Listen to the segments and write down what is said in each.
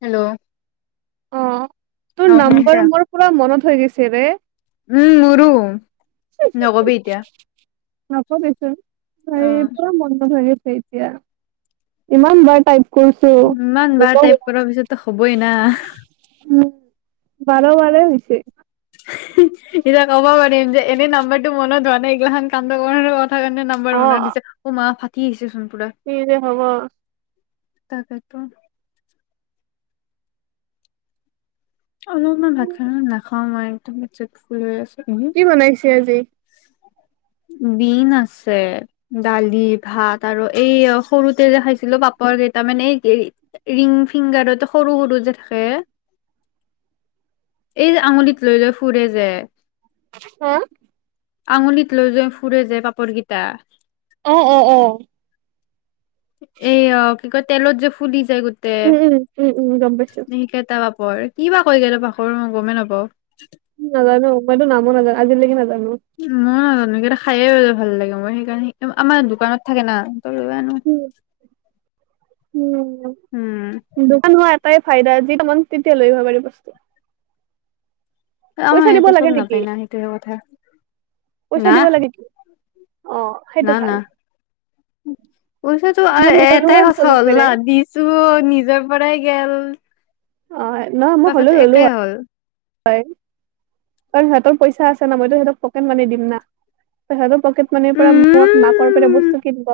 Hello. অঁ, তোৰ অ শুনিছা? নাম্বাৰ মোৰ পুৰা মনত হৈ গৈছে ৰে। উম মোৰো। নকবি এতিয়া নকবিচোন, অ হেৰি পুৰা মনটো ভৰি আছে। এতিয়া ইমান বাৰ টাইপ [inaudible] ইমান বাৰ টাইপ কৰাৰ পিছতো হ'বই না উম, বাৰে বাৰেই হৈছে। এতিয়া ক'ব পাৰিম যে এনে নাম্বাৰটো মনত হোৱা নাই এইগিলা কাণ্ড কৰিব কাৰণেহে কাৰণে নাম্বাৰ অ বনাই দিছে, অ মা ফাটি আহিছে চোন পুৰা। কি যে হব। তাকেতো। অলপমান ভাত খালো নাখাও মই একদম পেট চেট ফুল হৈ আছে। কি বনাইছে আজি? বিন আছে। দালি ভাত আৰু এই সৰুতে যে খাইছিলো, পাপৰ কেইটামান এই ৰিং ফিংগাৰতে সৰু সৰু যে থাকে। [inaudible] এইযে আঙুলিত লৈ লৈ ফুৰে যে। হা আঙুলিত লৈ লৈ ফুৰে যে পাপৰকেইটা। অ অ অ। এ অ কি কয় তেলত যে ফুলি যায় গো তে, উম উম উম উম গম পাইছো সেইকেটা পাপৰ কি বা কয় মই গমেই নাপাওঁ। নাজানো মইতো নামো নাজানো আজিলৈকে নাজানো। উম, মইয়ো নাজানো সেইকেইটা খায়ে ভাল লাগে মোৰ সেইকাৰণে আমাৰ দোকানত থাকে না, উম দোকানত। তাই ফাইদা [unintelligible] মন তেতিয়া লৈ আহিব পাৰি বস্তু অ', পইচা দিব ইয়াতে চব লাগে নেকি নাপায় ন সেইটোহে কথা। না পইচা দিব লাগে কি অ', সেইটো ভাল। পইছাতো নহলে পইচা এটাই কথা চলিব হ'ল পাৰে না দিছো নিজৰ পৰাই গল। অ', নহয় মই হলেও ল'লো হয়। হ'ল হয়, কাৰণ সিহঁতৰ পইচা আছে ন মইতো সিহঁতক পকেট মানি দিম না, সিহঁতৰ পকেট মানিৰ পৰা মোক মাকৰ পৰা উম বস্তু কিনিব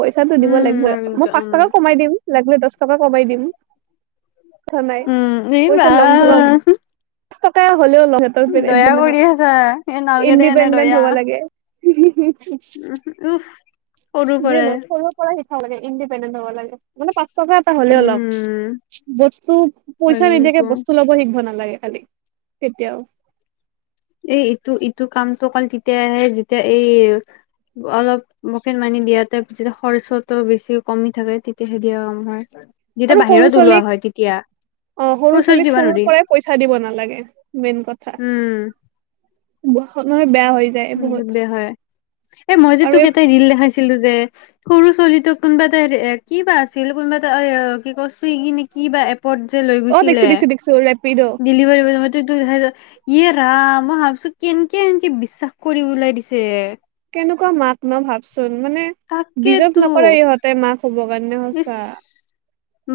পইছাতো দিব উম লাগিবই, মই পাঁচ উম টকা কমাই দিম লাগিলে দহ টকা কমাই দিম। কথা নাই, উম এই পইচা ল'মতো বা ল'ম। পাঁচ টকা হলেও লম সিহঁতৰ পৰা দয়া যি কৰি আছা এ নহওক নালগে দে এনে দয়া ইণ্ডিপেণ্ডেণ্ট হব লাগে। উফ সৰুৰ পৰাই [unintelligible] পৰা শিকাব লাগে ইণ্ডিপেণ্ডেণ্ট হব লাগে মানে পাঁচ টকা এটা হলেও লম, উম বস্তু হয় পইচা কিন্তু নিদিয়াকে বস্তু ল'ব শিকিব না লাগে খালি কেতিয়াও। এই ইটো ইটো কামটো অকল তেতিয়াহে যেতিয়া এই অলপ পকেট মানি দিয়াতে যেতিয়া খৰচাটো বেছি কমি থাকে তেতিয়াহে দিয়ে আমাৰ। আৰু যেতিয়া সৰু বাহিৰত ওলোৱা ছোৱালীক হয় তেতিয়া। অ', সৰু খৰচত ছোৱালীক দিবা সৰুৰ নোৱাৰি পৰাই পইচা দিব নালাগে, মেইন কথা। উম [unintelligible] মানে বেয়া হৈ যায় বহুত [unintelligible] বেয়া হয়। এ মই যে আৰু তোক এই এটা ৰীল দেখাইছিলো যে সৰু ছোৱালীতোক কোনোবা এটা [unintelligible] এ কিবা আছিল কোনোবা এটা কি কয় চুইগি নে কিবা এপ [unintelligible] যে লৈ অ দেখিছো গৈছিলে দেখিছো দেখিছো ৰেপিড' ডেলিভাৰ [unintelligible] ইয়ে ৰাম মই ভাবিছো কেনেকে এনকে বিশ্বাস কৰি ওলাই দিছে। কেনেকুৱা মাক ন ভাবচোন, মানে তাকেতো বিজাৰ্ভ নকৰে ইহঁতে মাক হ'ব কাৰণে ইচ সঁচা।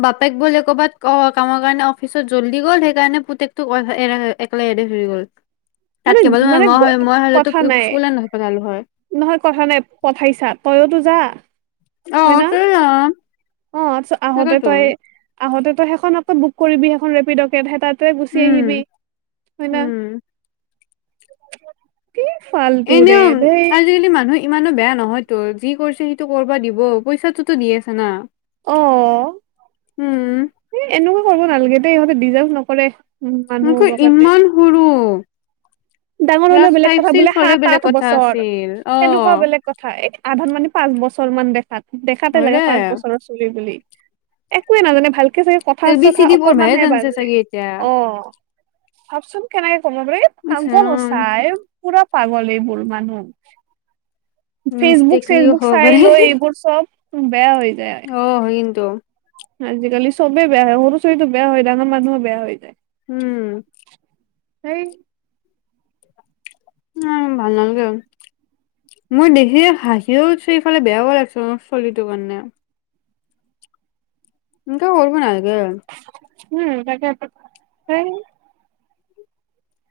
বাপেক বোলে ক'ৰবাত কামৰ কাৰণে অফিচত জল্দি গ'ল সেইকাৰণে পুতেকটোক [unintelligible] একেলাই এৰি থৈ গ'ল। [inaudible] তাত [unintelligible] মানে মই মই হলেতো কথা নাই স্কুলে নপঠালো হয়। নহয় কথা নাই পঠাইছা, তইয়োতো যা। অ হয় না, তই ৰাম, অ', [unintelligible] আহোঁতে তাকেতো তই আহোঁতে তই সেইখনকে বুক কৰিবি, সেইখন ৰেপিডকে সেই তাতে গুচি উম আহিবি। হয় না? উম কি ফাল্টু ৰে এনেও দেই আজিকালি মানুহ ইমানো বেয়া নহয় তো, যি কৰিছে সেইটো কৰিবা দিব, পইচাটোতো দি আছে না। অ উম। এ, এনেকুৱা কৰিব নালাগে দেই ইহঁতে ডিজাৰ্ভ নকৰে। উম মানুহ তাকো হ'বৰ কাৰণে। ইমান সৰু। ডাঙৰ হলেও ক্লাছ বেলেগ ফাইভ কথা, ছিক্স বোলে হ'লে সাত বেলেগ আঠ কথা বছৰ, আছিল অ তেনেকুৱা বেলেগ কথা। হয়, আধা মানে পাঁচ বছৰ মান দেখাত, দেখাতে হয় দে লাগে পাঁচ বছৰৰ [unintelligible] বুলি একোৱে নাজানে ভালকে চাগে কথা এ বি চি চথা ডি পঢ়বাহে অকমান হে জানছে বাজে, চাগে এতিয়া অ'। ভাবচোন কেনেকে কৰব পাৰে, এই ইছ পাগল ৰাম সঁচাই। পোৰা পাগল এইবোৰ মানুহ। ফেচবুক মিষ্টেকলিও চেচবুক হ'ব চাই পাৰে লৈ এইবোৰ চব বেয়া হৈ যায়। অ', হয় কিন্তু। আজিকালি চবেই বেয়া হয়, সৰু চলিতো বেয়া হয়, ডাঙৰ মানুহো বেয়া হৈ যায়। উম। সেই। উম', ভাল নালাগে আৰু। মোৰ দেখি হাঁহিওঁ উঠিছি সেইফালে বেয়াওঁ লাগিছে, মোৰ চলীৰটোৰ কাৰণে। এনেকে কৰিব নালাগে। উম', তাকে সেই।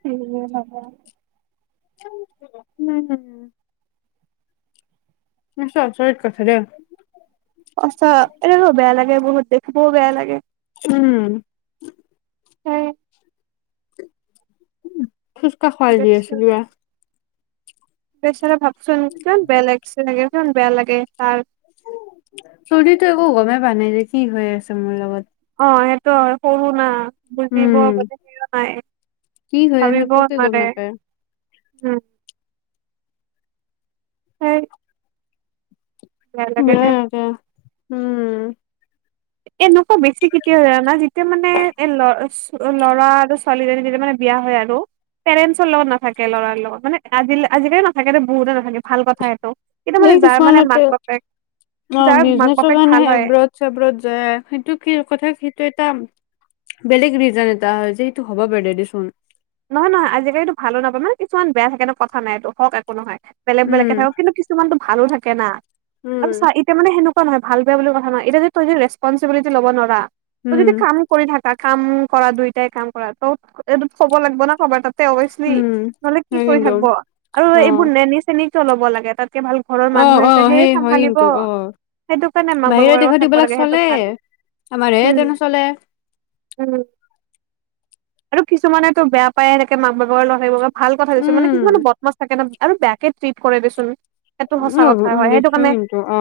উম', নাই নাই। আচৰিত কথা দেই! সঁচা এনে- বেয়া লাগে বহুত, দেখিবওঁ বেয়া লাগে। উম',। সেই। কাক খোৱাই দি আছিলো বা? বেছেৰা ভাঁবচোন কিমান বেয়া লাগ'ছে চাগে, কিমান বেয়া লাগে তাৰ। চলিটো একো গমেই পা নাই যে, কি হৈ আছে মোৰ লগত। অ', সেইটো হয় সৰু না। বুজিব উম হোৱা নাই, কি হৈ আছে ভাবিবওঁ একোকে হোৱা গম নাই। নাপায় উম',। হয়',। দে বেয়াই লাগে। উম',। এনেকুৱা বেছি কেতিয়া জানা না, যেতিয়া মানে এ' ল'- ল'ৰা আৰু ছোৱালীজনী তেতিয়া মানে বিয়া হয় আৰু। পেৰেণ্টছৰ লগত নাথাকে লৰাৰ লগত, মানে আজিল আজিকালি নাথাকে বহুতে নাথাকে, ভাল কথা এইটো। কিন্তু, এই মানে যাৰ মানে কিছুমানতে মাক বাপেক, অ যাৰ মাক বিজনেচৰ বাপেক কাৰণে ভাল হয়। এব্ৰত যায় সেইটো কি কথা সেইটো এটা বেলেগ ৰিজন এটা, যিটো হ'ব পাৰে দেচোন। নহয় নহয় আজিকালিতো ভালো নাপায় মানে কিছুমান বেয়া থাকে ন' কথা নাই, সেইটো হওঁ একো নহয় বেলেগ বেলেগ কে উম থাকক। কিন্তু কিছুমানতো ভালো থাকে না' আৰু চা উম এতিয়া মানে সেনেকুৱা ভাল বেয়া বুলি কথা নাই, এতিয়া তই যদি ৰেচপঞ্চিবিলিটি ল'ব নোৱাৰা। তই যদি উম কাম কৰি থাকা কাম কৰা দুইটাই কাম কৰা তৌ, এইটো কব লাগিব না কাবা তাত অবয়চমি, উম নহলে কি হয় কৰি কিন্তু থাকিব, আৰু অ এইবোৰ নেনি-চেনি কিয় ল'ব লাগে। তাতকে ভাল ঘৰৰ অ মানুহে অ আছে সেইয়ে সেই হয় চম্ভালিব, কিন্তু অ সেইটো কাৰণে মাক বাহিৰা বাপেকৰ লগত দেশত থাকিব এইবিলাক লাগে সেইটো চলে ভাল। আমাৰ এ' উম তেনে চলে। উম', আৰু কিছুমানেতো বেয়া পায় থাকে মাক বাপেকৰ লগত থাকিব ভাল কথা দেচোন, উম কিছুমানে বদমাছ থাকে ন' আৰু বেয়াকে ট্ৰিত কৰে দেচোন। সেইটো সঁচা কথা উ হয় সেইটো দেখছো কাৰণে, কিন্তু অ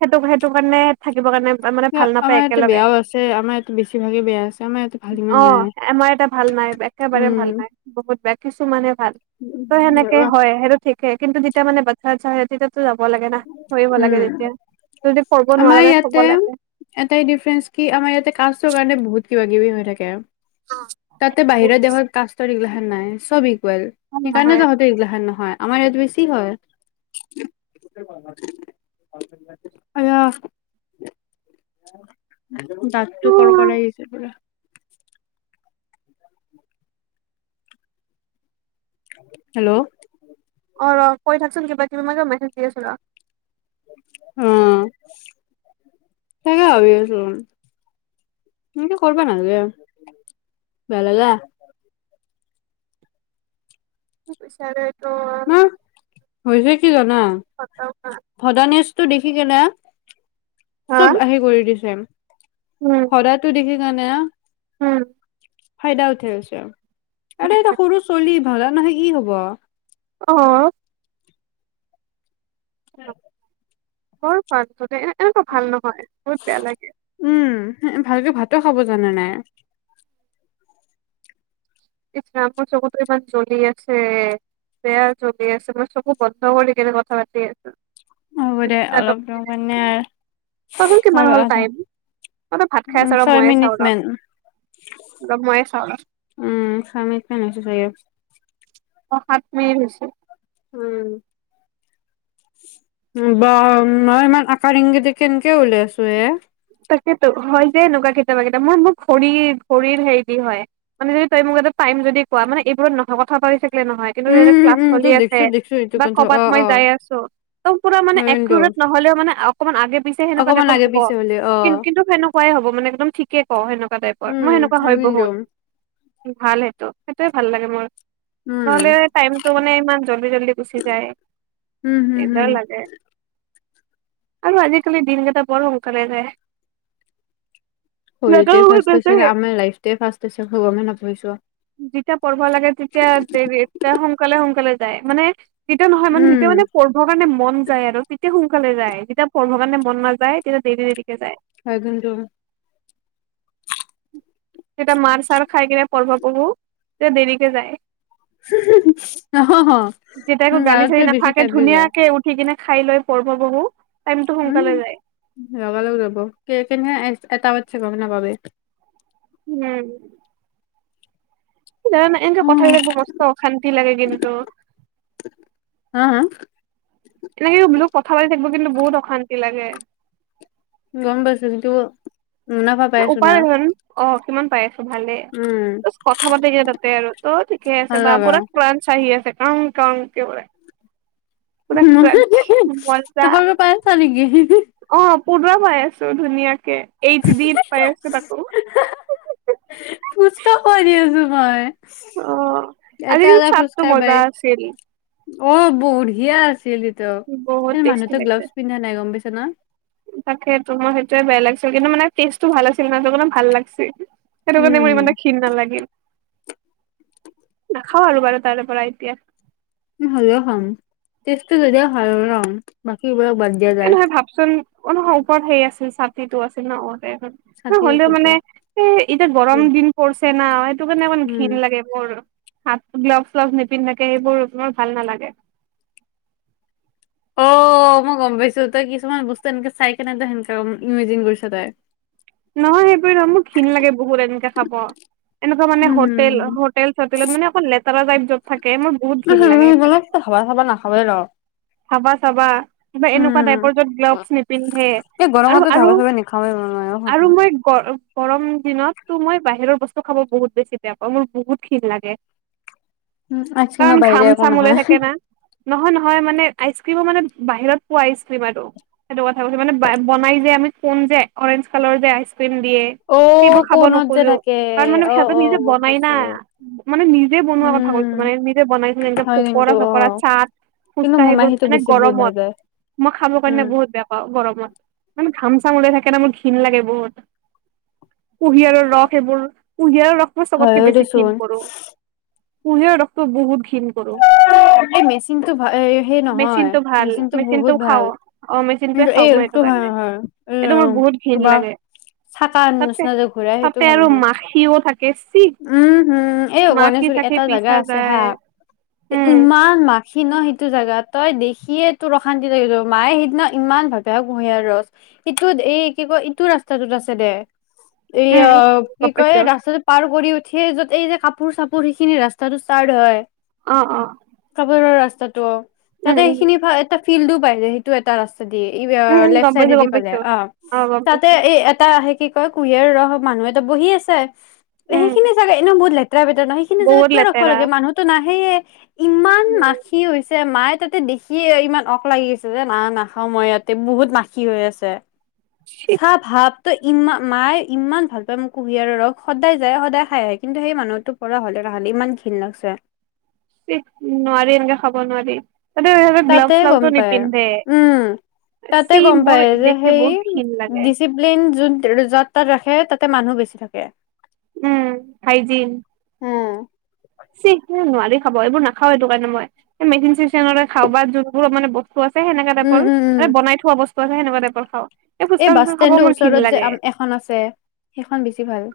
সেইটো- সেইটো কাৰণে থাকিবৰ কাৰণে মানে ভাল নাপায় আমাৰ ইয়াতে একেলগে। বেয়াও আছে আমাৰ ইয়াতে বেছিভাগে বেয়া আছে আমাৰ ইয়াতে ভাল ইমান অ',। নাই আমাৰ এটা ভাল নাই ব' একেবাৰে ভাল উম নাই, বহুত বেয়া কিছুমানে ভাল ত' সেনেকে হয়। সেইটো ঠিকে কিন্তু, যেতিয়া মানে বাতচাচ আহে তেতিয়া যাব লাগে না ধৰিব লাগে উম তেতিয়া, যদি কৰিব আমাৰ নোৱাৰা ন' ইয়াতে থব লাগে। এটাই ডিফাৰেন্স কি আমাৰ ইয়াতে কাষ্টৰ কাৰণে বহুত কিবা কিবি হৈ থাকে। অ',। তাতে বাহিৰৰ দেশত কাষ্ট এগিলাখণ নাই। চব ইকুৱেল ভাল সেইকাৰণে নহয় তহঁতৰ এইগিলাখন নহয় আমাৰ ইয়াত বেছি হয়। অয় দাতটো কৰ কৰাই আহিছে পোৰা। হেল্ল'! অ' ৰহ কৈ থাকচোন কিবা-কিবি, মানে মই মেছেজ দি আছোঁ ৰহ। [unintelligible] সঁচাকে ভাবি আছিলোঁ। তুমি কৰবা নালাগে, বেলেগে মোক পেছা নাই। না হৈছে কি জানা? [unintelligible] ভদা নিজটো দেখি কেনে, হা চ'ব আহি কৰি দিছে। উম। ভদাতো দেখি কাৰণে উম। হয় দে উঠে আছে, উম, আৰে এটা তাকে। সৰু ছোৱালী ভদা নহয় কি হ'ব। অহ'। অ' বৰ ভাল ত' এ-এনেকুৱা ভাল নহয়, বহুত বেয়া লাগে। উম, উহু ভালকে ভাতো খাব জানা নাই। ইছ ৰাম, মোৰ চকুতো ইমান জ্বলি আছে। বেয়া জলি আছে, মই চকু বন্ধ কৰি গিলে কেনেকে কথা পাতি আছোঁ। হ'ব দে অলপ ৰ মানে [inaudible] ক'চোন কিমান আৰু হ'ল আধা টাইম। অ' তই ভাত খাই আছ উম, ৰহ, ছয় মইয়ে চাওঁ। মিনিট মান অলপ মইয়ে চাওঁ ৰহ। উম' চাবিছা মেছেজ আহি আছে। অ' সাত মিনিট হৈছে। উম'। বা, মই ইমান আকাৰ ইংগিতে কেনেকে উলিয়াই আছোঁ, এ তাকেতো হয় দে, এনেকুৱা কেতিয়াবা কেতিয়াবা মোৰ মোৰ কগ, খৰিৰ হেৰি দি হয়। মানে, সেই তই মোক এটা টাইম যদি কোৱা, মানে এইবোৰত নোহোৱা কথা পাতি থাকিলে নহয়। মন বম উম, কিন্তু ক্লাছ উম, উম, চলি তই আছে। দেখছো দেখছো এইটো বা কথা ক'বাত অ', মই অ', যাই আছোঁ। একদম পুৰা মানে হয় কিন্তু একুৰেট নহ'লেও মানে, অকনমান আগে-পিছে সেনেকুৱা টাইপ লাগে পিছে হ'লেও। কিন-কিন্তু সেনেকুৱাই হ'ব মানে, একদম থিকে কওঁ সেনেকুৱা টাইপ, উম, মই সেনেুৱা হয় কিন্তু বহুত। ভাল সেইটো, সেইটোয়ে ভাল লাগে মোৰ। নহ'লে, উম, টাইমটো মানে ইমান জল্দি জল্দি গুচি যায়। উম, হম দিগদাৰ হম। লাগে। আৰু আজিকালি দিন কেইটা বৰ সোনকালে যায়। শৰীৰটোৱে ফাষ্ট হৈছেনে, আমাৰ লাইফটোৱে ফাষ্ট হৈছে, আমি গমেই নপাইছো। যেতিয়া পঢ়িব লাগে, তেতিয়া দেৰি, তেতিয়া সোনকালে সোনকালে যায়। মানে তেতিয়া নহয় মানে, তেতিয়া মানে উম। পঢ় ঢ়িব কাৰণে মন যায় আৰু তেতিয়া সোনকালে যায়, যেতিয়া পঢ়িব কাৰণে মন নাযায় তেতিয়া দেৰি দেৰিকৈ যায়। হয়, কিন্তু যেতিয়া মাৰ-চাৰ খাই কিনে পঢ়িব বহো, তেতিয়া দেৰিকে যায়। যেতিয়া একো উম, তাতকে গালি-চালি বেছি নাথাকে, টাইম দি যায় ধুনীয়াকে উ সিদিনা খাই লৈ পঢ়িব বহো, টাইমতো উম। সোনকালে যায়। লগা-লগ যাব, কে-কেনে এ-এটা বাজিছে, গম নাপাবি। উম। জানানে এনেকে কথা উম, বিলাক মস্ত অশান্তি লাগে, কিন্তু হা, হা। এনেকে বোলো কথা পাতি থাকিব কিন্তু বহুত অশান্তি লাগে। গম পাইছো কিন্তু মুনাফা পাইছো না উপায় হেন অ কিমান পাই। ভালে উম ত কথা পাতি কি তাতে আৰু ত ঠিকে আছে ভাল বা লগা পুৰা ক্লাছ আহি আছে কাওঁন কাওঁন কে বোলে। মজা [inaudible] পাই আছা নেকি [inaudible] অ পৰুৱা পাই আছো ধুনীয়াকে এইচ ডি পাই আছো তাকো। [inaudible] কৰি আছো মই। অ আজি এটা কিন্তু [inaudible] চাটটো মজা আছিল বাৰীত। অ বঢ়িয়া আছিল সেইতো বহুত কিন্তু টেষ্টি মানুহতো লাগিছে। গ্লাভছ পিন্ধা নাই গম পাইছা না। তাকে তো মোৰ সেইটোয়ে বেয়া লাগিছিল কিন্তু মানে টেষ্টটো ভাল আছিল ন সেইটো কাৰণে ভাল লাগছি। সেইটো কাৰণে মোৰ উম ইমান এটা ঘিণ নালাগিল। নাখাওঁ আৰু বাৰু তাৰে পৰা এতিয়া। হলেও খাম টেষ্টটো যদিও ভাল ন বাকী এইবিলাক বাদ দিয়া যায়। চোন অ নহয় ওপৰত সেই আছিল ছাতিটো আছিল ন আগতে। ন চাকি হ'লেও আছিলতো মানে এ এতিয়া গৰম দিন পৰিছে না সেইটো কাৰণে অকমান উম ঘিণ লাগে। [inaudible] হাত গ্লভচ চলভ নিপিন্ধাকে সেইবোৰ তোমাৰ ভাল নালাগে। অ মই গম পাইছো তই কিছুমান বস্তু এনেকে চাই কেনে তই সেনেকৈ ইমেজিন কৰিছ তই। নহয় সেইবোৰ নহয় মোৰ ঘিণ লাগে বহুত এনেকে খাব। এনেকুৱা মানে হোটেল উম, হোটেল চোটেলত মানে অকল লেতেৰা টাইপ য'ত থাকে মোৰ বহুত ঘিন লাগে। অলপ ত [inaudible] হাবা চাবা কিবা এনেকুৱা টাইপৰ যত গ্লভছ নিপিন্ধে এই গৰমতো আৰু আৰু [inaudible] আৰু মই গ গৰম দিনততো মই বাহিৰৰ বস্তু খাব বহুত বেছি বেয়া পাওঁ মোৰ বহুত ঘিণ লাগে। আইচক্ৰীমৰ কাৰণ বাহিৰে ঘাম একো চাম ওলাই নাখায়। থাকে না। নহয় নহয় মানে আইচক্ৰীমো মানে বাহিৰত পোৱা আইচ ক্ৰীম আৰু সেইটো কথা কৈছে মানে বনাই যে আমি কোন যে অৰেঞ্জ কালাৰ যে আইচ ক্ৰীম দিয়ে অ', সেইবোৰ খাব কোণত যে নোখোজো থাকে কাৰণ মানে অ', সিহঁত অ', নিজে গম বনাই পাইছো। নাই মানে নিজ নিজে বনোৱাৰ কথা কৈছো উম, মানে নিজে বনাই যে হয় কিন্তু পকোৰা চকৰা অ', চাট কিন্তু ফুচকা মোৰ সেইবোৰ মাহীটো মানে বেছি বহুত গৰমত ভাজাই। মই খাবৰ কাৰণে উম। বহুত বেয়া পাও গৰমত মানে ঘাম চাম উলাই থাকে ন মোৰ ঘিন লাগে বহুত কুঁহিয়াৰৰ ৰস এইবোৰ কুঁহিয়াৰৰ ৰস মই চবতকে হয়ও বেছি ঘিণ দেচোন কৰো, কুঁহিয়াৰ ৰসটো বহুত ঘিণ কৰো। এই মেচিন টো ভা সেই নহয় মেচিনটো ভাল মেচিন টো মেচিনটো বহুত খাও ভাল। অ মেচিনটোৱে কিন্তু খাও মই এইটো ভাল কাৰণে নহয় এই এইটো মোৰ বহুত ঘিণ কিবা লাগে। চাকা তাতে নিচিনা যে ঘূৰাই সেইটো তাতে ভাল আৰু নহয়। মাখিও থাকে চি। উম হম এই মাখি গণেশগুৰি চাখি এটা জাগা পিচা আছে হা যায় উম। ইমান মাখি ন সিটো জেগা তই দেখিয়ে তোৰ অশান্তি লাগি যাব, মায়ে সেইদিনা ইমান ভাল পায় কুঁহিয়াৰ ৰস, ইটোত এই কি কয় ইটো ৰাস্তাটোত আছে দে উম এয়া উম কি গম পাইছো কয় ৰাস্তটোত পাৰ কৰি উঠিয় যত এই যে কাপোৰ চাপোৰ সেইখিনি ৰাস্তাটো ষ্টাৰ্ট হয়। অঁ অ। কাপোৰৰ ৰাস্তাটো উম তাতে উম সেইখিনি এটা ফিল্ডো পাই যায় সেইটো এটা ৰা স্তা দি উম এইবাৰ উম লেফট গম পাইছো চাইডে দি গম পাই জাই, পাইছো অ গম তাতে পাইছো এই এটা কি কয় কুঁহিয়াৰ ৰস মানুহ এটা বহি আছে, উম সেইখিনি জগা এনে বহুত লেতেৰা বেতেৰা ন। সিনি জগাত বহুত কিয় ৰাখিব লেতেৰা লাগে মানুহতো নাহেয়ে ইমান উম মাখি হৈছে মায়ে তাতে দেখি। কি ইমান অক লাগি আছে যে না, নাখাওঁ মই ইয়াতে বহুত নাখি হৈ আছে। চি চাহ ভাৱ। ত' ই মায়ে ইমান ভাল পায় মোক কুঁহিয়াৰ ৰস সদায় যায় সদায় খাই আহে কিন্তু সেই মানুহতোক। কৰা হ'লে নহ'লে ইমান ঘিণ লাগছে। নোৱাৰি এনেকে খাব নোৱাৰি তাতে সিহঁতে, তাতে গ্লাভ গম চ্লাভছো পায় নিপিন্ধে। উম তাতে চি গম মোৰ দেখি বহুত ক্ষীণ লাগে। প্লাইন যত যাত তাত ৰাখে তাতে মানুহ বেছি থাকে। উম, হাইজীন। উম। চি, নোৱাৰি খাব এইবোৰ নাখাও সেইটো কাৰণে মই মেচিন চিচৰে খাও, বা যোনবোৰ মানে বস্তু বস্তু আছে, সেনেকা উম টাইৰ উম উম মান বনাই থোৱা বস্তু আছে সেনেুৱা টাইৰ খাওঁ। এই ফুচকা বাছ চুচকা খাব ষ্টেণ্ডৰ মোৰ ঘিণ ওচৰত যে, লাগে এখন আছে সেইখন বেছি ভাল।